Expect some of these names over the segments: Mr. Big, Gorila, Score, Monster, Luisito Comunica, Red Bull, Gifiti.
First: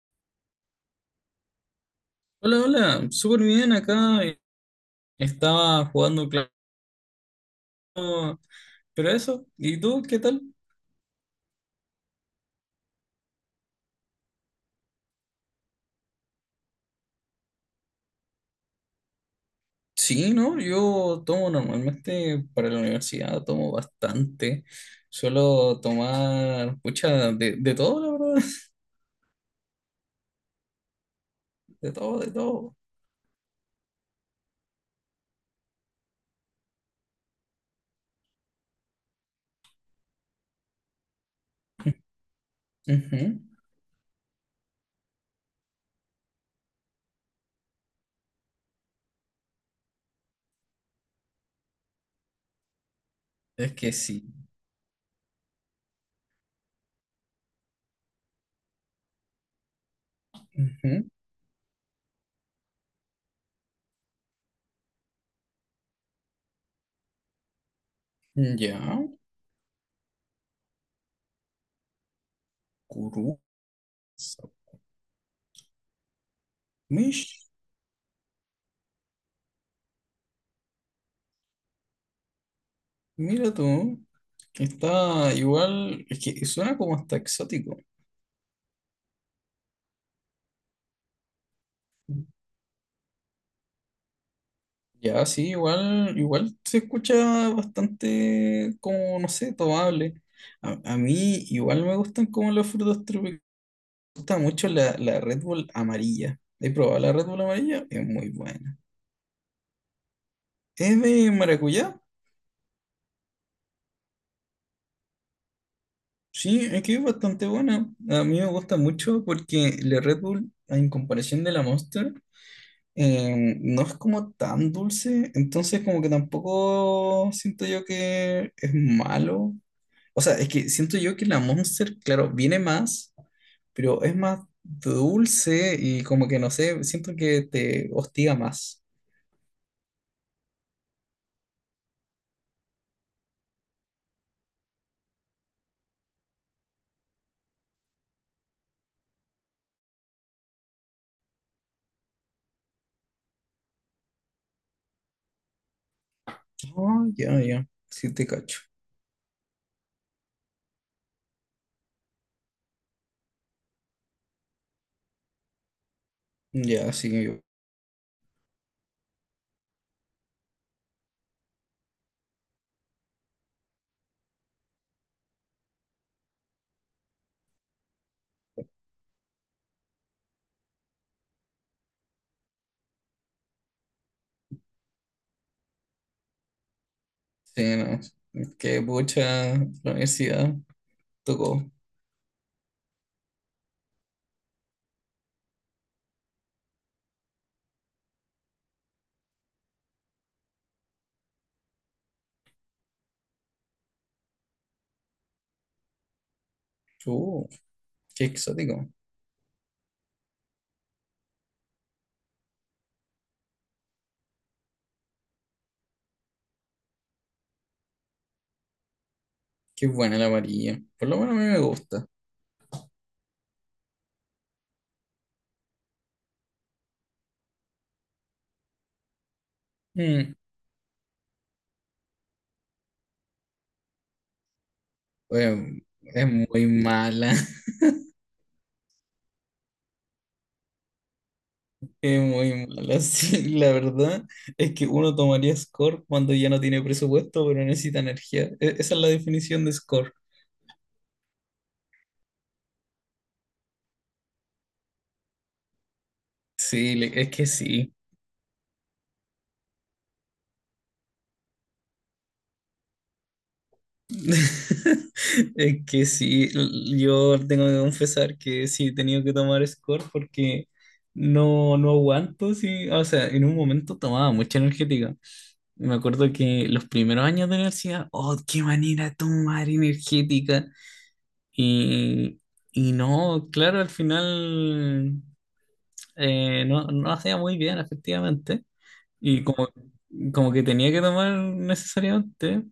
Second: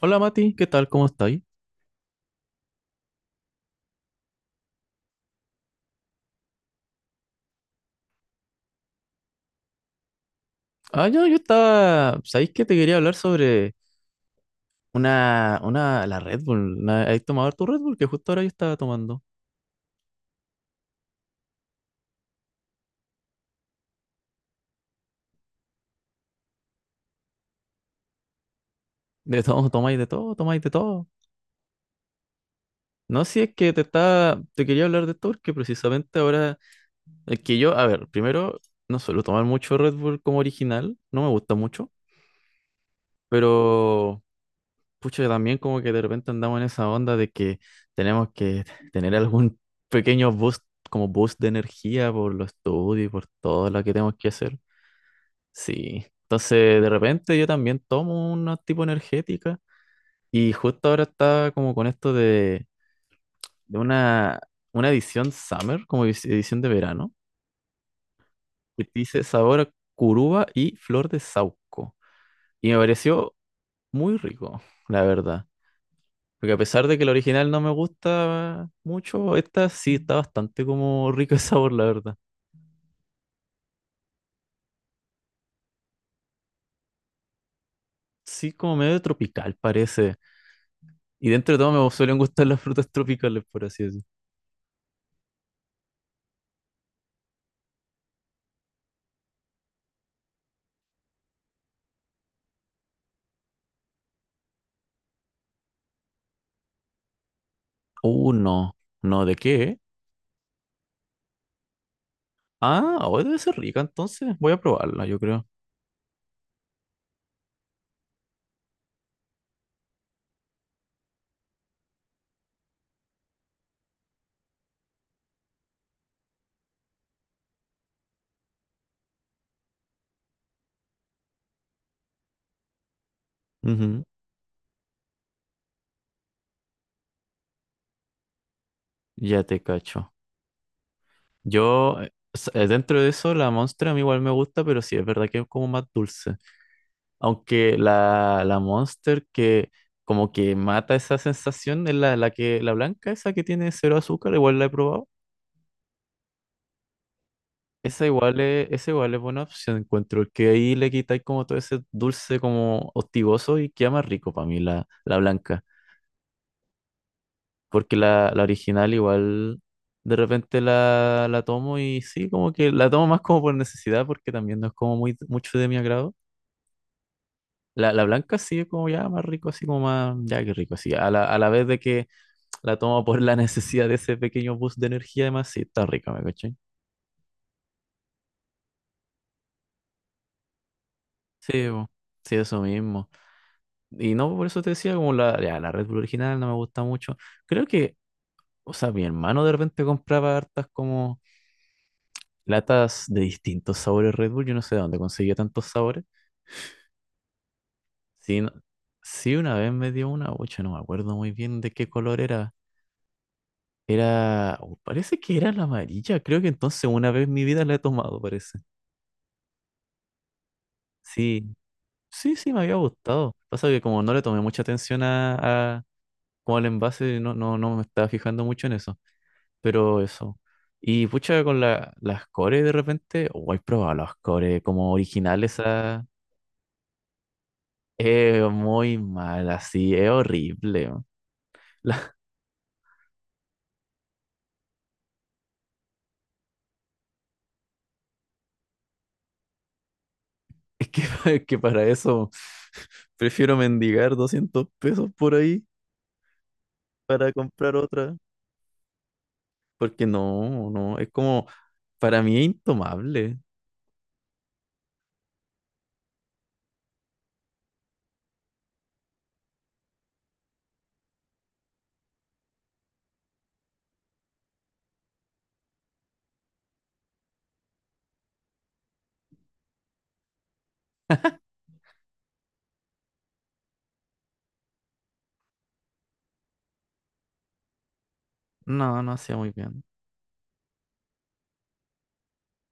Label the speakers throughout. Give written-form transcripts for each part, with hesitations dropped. Speaker 1: Hola Mati, ¿qué tal? ¿Cómo estáis?
Speaker 2: Hola, hola, súper bien acá. Estaba jugando, claro, pero eso, ¿y tú qué tal?
Speaker 1: Ah, yo estaba. ¿Sabéis que te quería hablar sobre la Red Bull? ¿Has tomado tu Red Bull? Que justo ahora yo estaba tomando.
Speaker 2: Sí, ¿no? Yo tomo normalmente para la universidad, tomo bastante. Suelo tomar, pucha, de todo, la verdad.
Speaker 1: De todo, tomáis de todo, tomáis de todo.
Speaker 2: De todo, de todo.
Speaker 1: No, si es que te quería hablar de esto porque precisamente ahora, es que yo, a ver, primero, no suelo tomar mucho Red Bull como original, no me gusta mucho,
Speaker 2: Ujú.
Speaker 1: pero Pucho, que también como que de repente andamos en esa onda de que tenemos que tener algún pequeño boost, como boost de energía por los estudios y por todo
Speaker 2: Es
Speaker 1: lo
Speaker 2: que
Speaker 1: que tenemos que
Speaker 2: sí.
Speaker 1: hacer. Sí. Entonces, de repente yo también tomo una tipo energética y justo ahora
Speaker 2: Ujú.
Speaker 1: está como con esto de, una edición summer, como edición de verano,
Speaker 2: Ya.
Speaker 1: que dice sabor a curuba y flor de saúco. Y me pareció
Speaker 2: Kuru.
Speaker 1: muy rico, la verdad. Porque a pesar de que el
Speaker 2: Mish,
Speaker 1: original no me gusta mucho, esta sí está bastante como rica de sabor, la verdad.
Speaker 2: mira tú. Está igual, es que suena como hasta exótico.
Speaker 1: Sí, como medio tropical parece. Y dentro de todo me suelen gustar las frutas tropicales, por así decirlo.
Speaker 2: Ya, sí, igual, igual se escucha bastante como, no sé, tomable. A mí igual me gustan como los frutos tropicales. Me gusta mucho la Red Bull amarilla. He probado la Red Bull amarilla, es muy
Speaker 1: No.
Speaker 2: buena.
Speaker 1: No, ¿de qué?
Speaker 2: ¿Es de maracuyá?
Speaker 1: Ah, hoy debe ser rica, entonces voy a probarla, yo creo.
Speaker 2: Sí, es que es bastante buena. A mí me gusta mucho porque la Red Bull, en comparación de la Monster, no es como tan dulce, entonces como que tampoco siento yo que es malo. O sea, es que siento yo que la Monster, claro, viene más, pero
Speaker 1: Ujú.
Speaker 2: es más dulce y como que no sé, siento que te hostiga más.
Speaker 1: Ya te cacho. Yo, dentro de eso, la Monster a mí igual me gusta, pero sí es verdad que es como más dulce. Aunque la Monster que como que mata esa sensación es la, la que la blanca, esa que tiene cero azúcar, igual la he probado.
Speaker 2: Oh, ya, ya,
Speaker 1: Esa
Speaker 2: sí te
Speaker 1: igual
Speaker 2: cacho.
Speaker 1: es, esa igual es buena opción, encuentro, que ahí le quitáis como todo ese dulce como hostigoso y queda más rico para mí la blanca.
Speaker 2: Ya, sí,
Speaker 1: Porque la original igual de repente la, tomo y sí, como que la tomo más como por necesidad porque también no es como mucho de mi agrado. La blanca sí es como ya más rico, así como más, ya que rico, así. A la vez de que la toma por la necesidad de ese pequeño boost de energía, además, sí, está rica, ¿me cachai?
Speaker 2: sí, no. Qué pucha, la universidad tocó.
Speaker 1: Sí, bo, sí, eso mismo. Y no, por eso te decía, como la, ya, la Red Bull original no me gusta mucho. Creo que, o sea, mi hermano de repente compraba hartas como latas de distintos sabores Red Bull, yo no sé de dónde conseguía tantos sabores.
Speaker 2: Uh, Qué
Speaker 1: Sí,
Speaker 2: exótico.
Speaker 1: sí, una vez me dio una, ocho, no me acuerdo muy bien de qué color era. Era, oh, parece que era la amarilla, creo que entonces una vez en mi vida la he tomado, parece.
Speaker 2: Qué buena la varilla. Por lo menos a
Speaker 1: Sí,
Speaker 2: mí me gusta.
Speaker 1: sí, sí, me había gustado. Pasa que como no le tomé mucha atención a como al envase, no me estaba fijando mucho en eso. Pero
Speaker 2: Mm,
Speaker 1: eso. Y pucha, con las cores de repente, oh, he probado las cores como originales,
Speaker 2: bueno,
Speaker 1: a
Speaker 2: es muy mala.
Speaker 1: es muy mal, así, es horrible, man. La-
Speaker 2: Es muy mala, sí, la verdad es que uno tomaría score cuando ya no tiene presupuesto, pero necesita energía. Esa es la definición de score.
Speaker 1: es que para eso prefiero mendigar 200 pesos por ahí
Speaker 2: Sí, es
Speaker 1: para
Speaker 2: que
Speaker 1: comprar
Speaker 2: sí.
Speaker 1: otra. Porque no, no, es como, para mí es intomable.
Speaker 2: Es que sí, yo tengo que confesar que sí he tenido que tomar score porque no, no aguanto, sí. O sea, en un momento tomaba mucha energética. Me acuerdo que los primeros años de universidad, oh, qué manera de tomar energética. Y, y no, claro, al final no, no hacía muy bien, efectivamente.
Speaker 1: No, no hacía
Speaker 2: Y
Speaker 1: muy
Speaker 2: como,
Speaker 1: bien.
Speaker 2: como que tenía que tomar necesariamente,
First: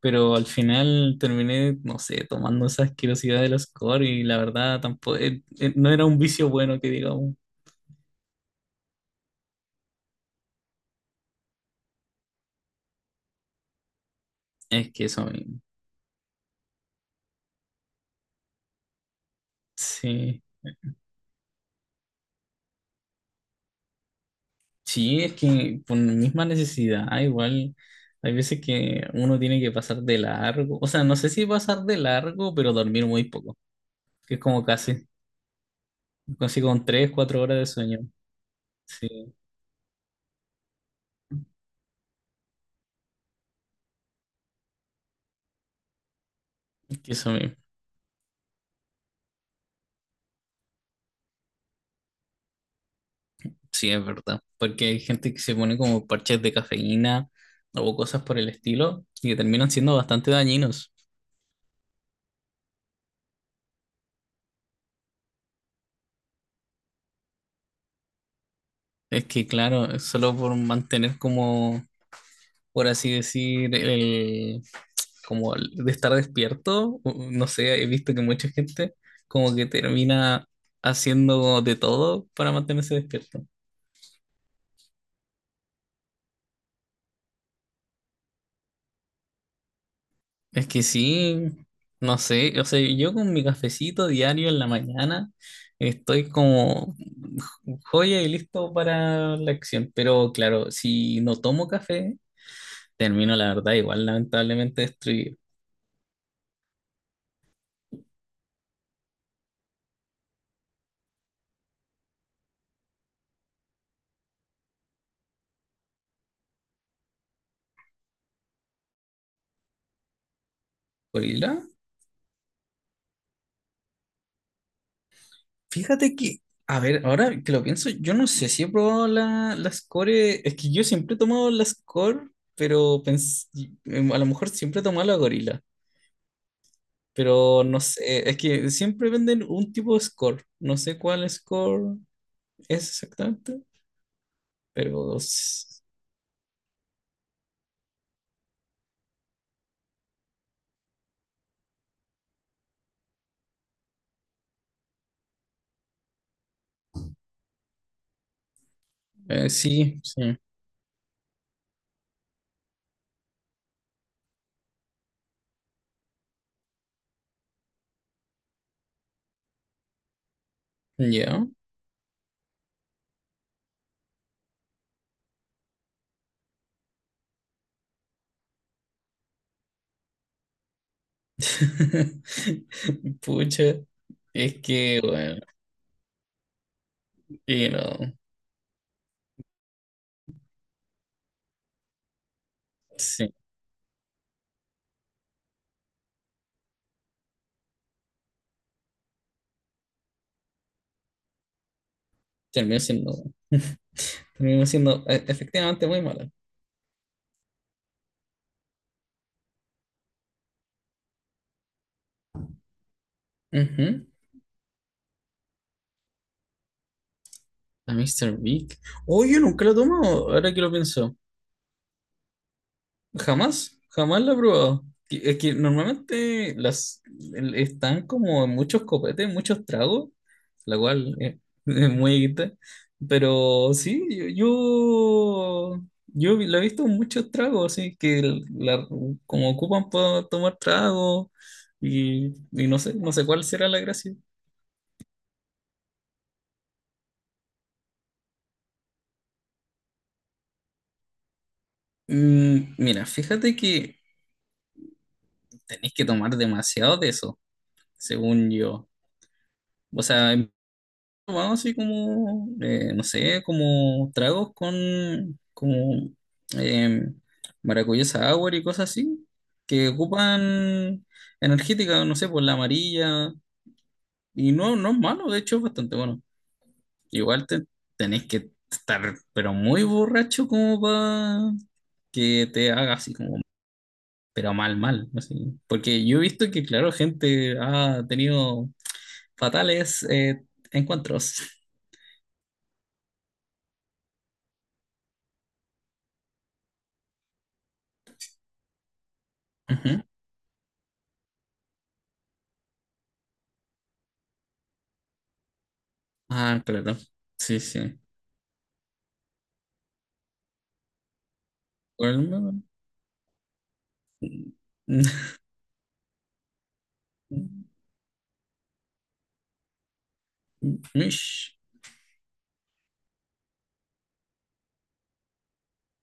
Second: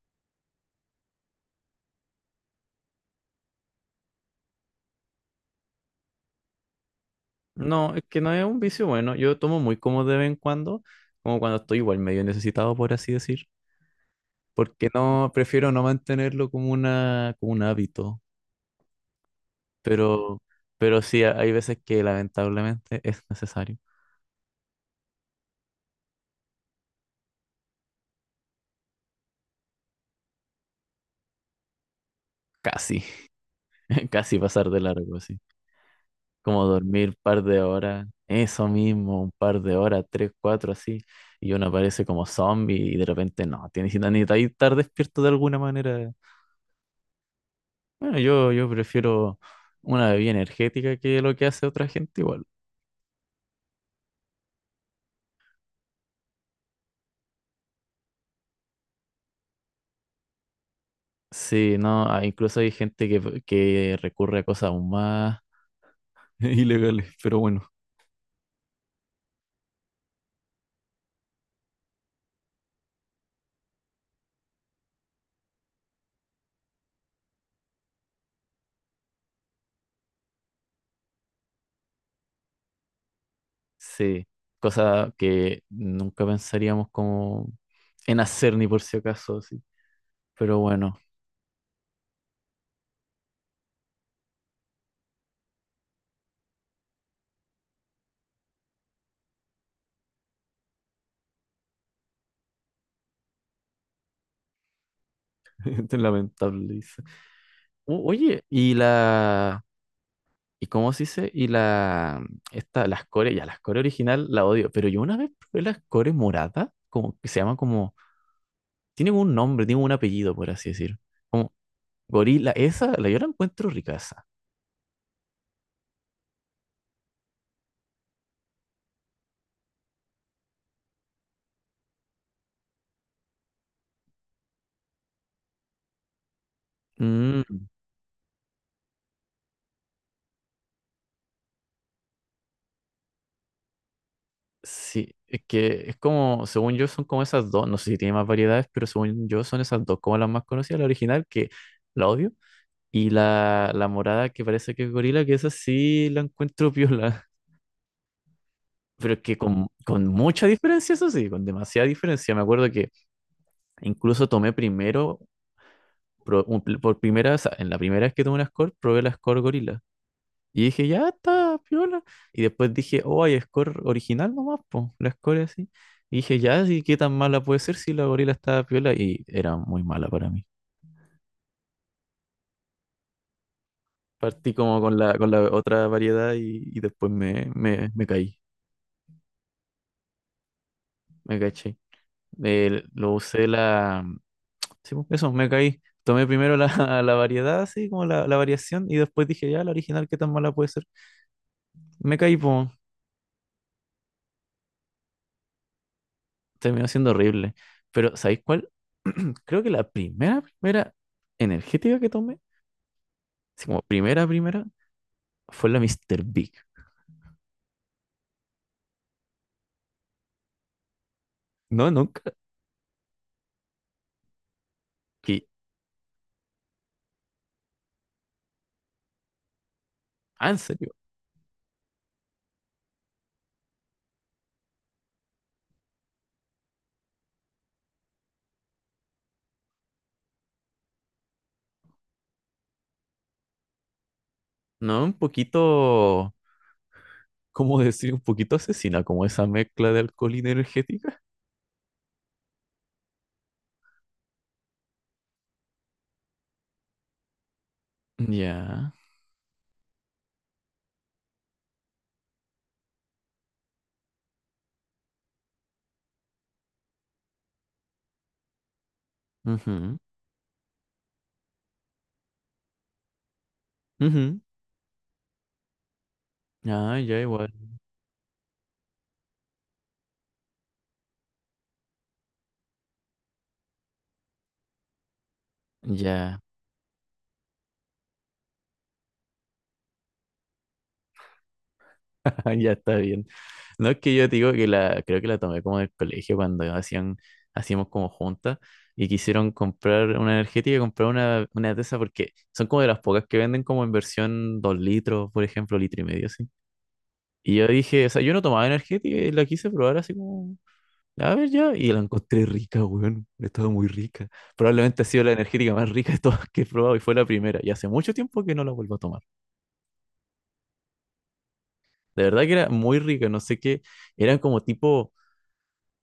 Speaker 2: pero al final terminé, no sé, tomando esa asquerosidad del score y la verdad tampoco, no era un vicio bueno que digamos.
Speaker 1: No, es que no es un vicio bueno. Yo tomo muy como de vez en cuando, como cuando estoy igual medio necesitado, por así decir. Porque
Speaker 2: Es que eso
Speaker 1: no,
Speaker 2: mismo.
Speaker 1: prefiero no mantenerlo como como un hábito. Pero,
Speaker 2: Sí.
Speaker 1: pero sí, hay veces que lamentablemente es necesario.
Speaker 2: Sí, es que por la misma necesidad, ah, igual. Hay veces que uno tiene que pasar de largo, o sea, no sé si pasar de largo, pero
Speaker 1: Casi,
Speaker 2: dormir muy poco, que
Speaker 1: casi
Speaker 2: es como
Speaker 1: pasar de
Speaker 2: casi
Speaker 1: largo, así. Como
Speaker 2: consigo con
Speaker 1: dormir
Speaker 2: 3,
Speaker 1: un
Speaker 2: 4
Speaker 1: par
Speaker 2: horas
Speaker 1: de
Speaker 2: de sueño.
Speaker 1: horas, eso
Speaker 2: Sí,
Speaker 1: mismo, un par de horas, tres, cuatro, así. Y uno aparece como zombie y de repente no, tienes que necesitar estar despierto de alguna manera.
Speaker 2: eso mismo.
Speaker 1: Bueno, yo prefiero una bebida energética que lo que hace otra gente igual.
Speaker 2: Sí, es verdad. Porque hay gente que se pone como parches de cafeína o cosas por el estilo y que terminan siendo bastante dañinos.
Speaker 1: Sí, no, ah, incluso hay gente que recurre a cosas aún más ilegales, pero bueno,
Speaker 2: Es que, claro, es solo por mantener como, por así decir, el, como el de estar despierto, no sé, he visto que mucha gente como que termina haciendo de todo para mantenerse despierto.
Speaker 1: sí, cosas que nunca pensaríamos como en hacer ni por si acaso, sí. Pero
Speaker 2: Es que
Speaker 1: bueno,
Speaker 2: sí, no sé, o sea, yo con mi cafecito diario en la mañana estoy como joya y listo para la acción, pero claro, si no tomo café, termino la verdad igual lamentablemente destruido.
Speaker 1: es lamentable, dice. Oye, y la, ¿y cómo se dice? Y la, esta, las core, ya, las core original la odio, pero yo una vez probé las core morada, como que se llama como tiene como un nombre, tiene como un apellido, por así decir.
Speaker 2: Por ir
Speaker 1: Como
Speaker 2: a-
Speaker 1: gorila, esa, la yo la encuentro ricaza.
Speaker 2: Fíjate que, a ver, ahora que lo pienso, yo no sé si he probado la, la Score, es que yo siempre he tomado la Score, pero a lo mejor siempre he tomado la Gorila.
Speaker 1: Mm,
Speaker 2: Pero no sé, es que siempre venden un tipo de score. No sé cuál score es exactamente,
Speaker 1: sí,
Speaker 2: pero
Speaker 1: es que es como, según yo, son como esas dos, no sé si tiene más variedades, pero según yo son esas dos como las más conocidas, la original, que la odio, y la morada que parece que es gorila, que esa sí la encuentro piola. Pero es que con,
Speaker 2: sí,
Speaker 1: con
Speaker 2: sí.
Speaker 1: mucha diferencia, eso sí, con demasiada diferencia. Me acuerdo que incluso tomé primero, por primera, o sea, en la primera vez que tomé una score, probé la score gorila. Y dije, ya
Speaker 2: Ya.
Speaker 1: está, piola. Y después dije, oh, hay score original nomás, po, la score así. Y dije, ya, sí, ¿qué tan mala puede ser si la gorila estaba piola? Y era muy mala para mí.
Speaker 2: Pucha,
Speaker 1: Partí
Speaker 2: es
Speaker 1: como con
Speaker 2: que,
Speaker 1: la, con
Speaker 2: bueno,
Speaker 1: la otra variedad y después me,
Speaker 2: y no,
Speaker 1: me, me caí, me caché. Lo
Speaker 2: sí,
Speaker 1: usé la. Mm. Sí, po, eso, me caí. Tomé primero la, la variedad, así como la variación, y después dije, ya, la original, ¿qué tan mala puede ser? Me caí, po,
Speaker 2: terminó siendo, terminó siendo efectivamente muy mala.
Speaker 1: terminó siendo horrible. Pero, ¿sabéis cuál? Creo que la primera, primera energética que tomé, así como
Speaker 2: Ujú.
Speaker 1: primera, primera, fue la Mr. Big.
Speaker 2: A Mr. Big. Oh, yo nunca lo he ahora que lo pienso.
Speaker 1: No, nunca.
Speaker 2: Jamás, jamás la he probado. Es
Speaker 1: Que,
Speaker 2: que normalmente están como en muchos copetes, muchos tragos,
Speaker 1: ah, en
Speaker 2: la
Speaker 1: serio.
Speaker 2: cual es muy equita. Pero sí, la he visto en muchos tragos, así que como ocupan para tomar tragos y no sé, no sé cuál será la gracia.
Speaker 1: No, un poquito, ¿cómo decir? Un poquito asesina, como esa mezcla de alcohol y energética.
Speaker 2: Mira, fíjate que tenés que tomar demasiado de eso, según
Speaker 1: Ya.
Speaker 2: yo. O sea, tomado así como, no sé, como tragos con como eh, maracuyá sour y cosas así, que
Speaker 1: Ujú,
Speaker 2: ocupan energética, no sé, por la amarilla,
Speaker 1: ujú.
Speaker 2: y no, no es malo, de hecho es bastante bueno.
Speaker 1: Ah, ya
Speaker 2: Igual
Speaker 1: igual.
Speaker 2: tenés que estar, pero muy borracho como para que te haga así como, pero mal, mal, así. Porque yo he
Speaker 1: Ya.
Speaker 2: visto que, claro, gente ha tenido fatales encuentros.
Speaker 1: Ya está bien. No es que yo te digo que la, creo que la tomé como del colegio cuando hacíamos como juntas y quisieron comprar una energética y comprar una, de esas porque son como de las pocas que venden como en versión 2 litros, por ejemplo, litro y medio, así.
Speaker 2: Ah, claro.
Speaker 1: Y
Speaker 2: Sí,
Speaker 1: yo
Speaker 2: sí.
Speaker 1: dije, o sea, yo no tomaba energética y la quise probar así como, a ver ya, y la encontré
Speaker 2: Bueno,
Speaker 1: rica, weón, estaba muy rica. Probablemente ha sido la energética más rica de todas que he probado y fue la primera. Y hace mucho tiempo que no la vuelvo a tomar.
Speaker 2: Mish.
Speaker 1: De verdad que era muy rica, no sé qué, eran como tipo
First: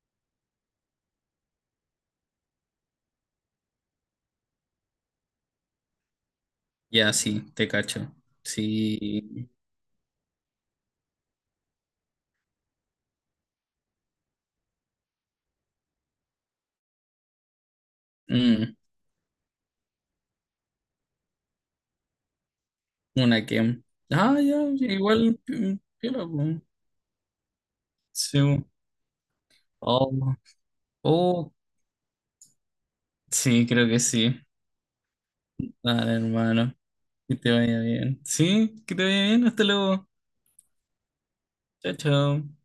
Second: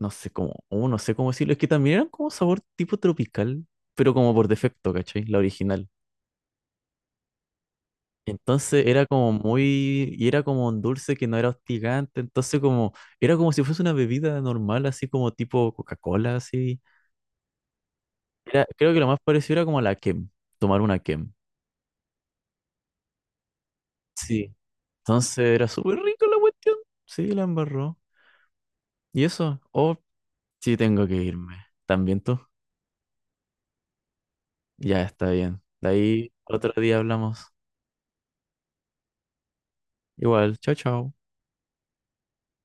Speaker 1: no sé cómo, oh, no sé cómo decirlo, es que también eran como sabor tipo tropical, pero como por defecto, ¿cachai? La original.
Speaker 2: Ya, sí, te cacho.
Speaker 1: Entonces era como
Speaker 2: Sí.
Speaker 1: muy, y era como un dulce que no era hostigante, entonces como, era como si fuese una bebida normal, así como tipo Coca-Cola, así. Era,
Speaker 2: Mm,
Speaker 1: creo que lo más parecido era como la Kem, tomar una Kem.
Speaker 2: una que. Ah,
Speaker 1: Sí.
Speaker 2: ya,
Speaker 1: Entonces
Speaker 2: igual.
Speaker 1: era súper
Speaker 2: Piola,
Speaker 1: rico la
Speaker 2: po.
Speaker 1: cuestión. Sí, la embarró.
Speaker 2: Sí.
Speaker 1: ¿Y eso? Oh,
Speaker 2: Oh,
Speaker 1: sí, tengo que
Speaker 2: oh,
Speaker 1: irme. ¿También tú?
Speaker 2: sí, creo que sí.
Speaker 1: Ya está bien. De
Speaker 2: Dale,
Speaker 1: ahí otro
Speaker 2: hermano.
Speaker 1: día
Speaker 2: Que
Speaker 1: hablamos.
Speaker 2: te vaya bien. Sí, que te vaya bien. Hasta luego.
Speaker 1: Igual, chao, chao.
Speaker 2: Chao, chao.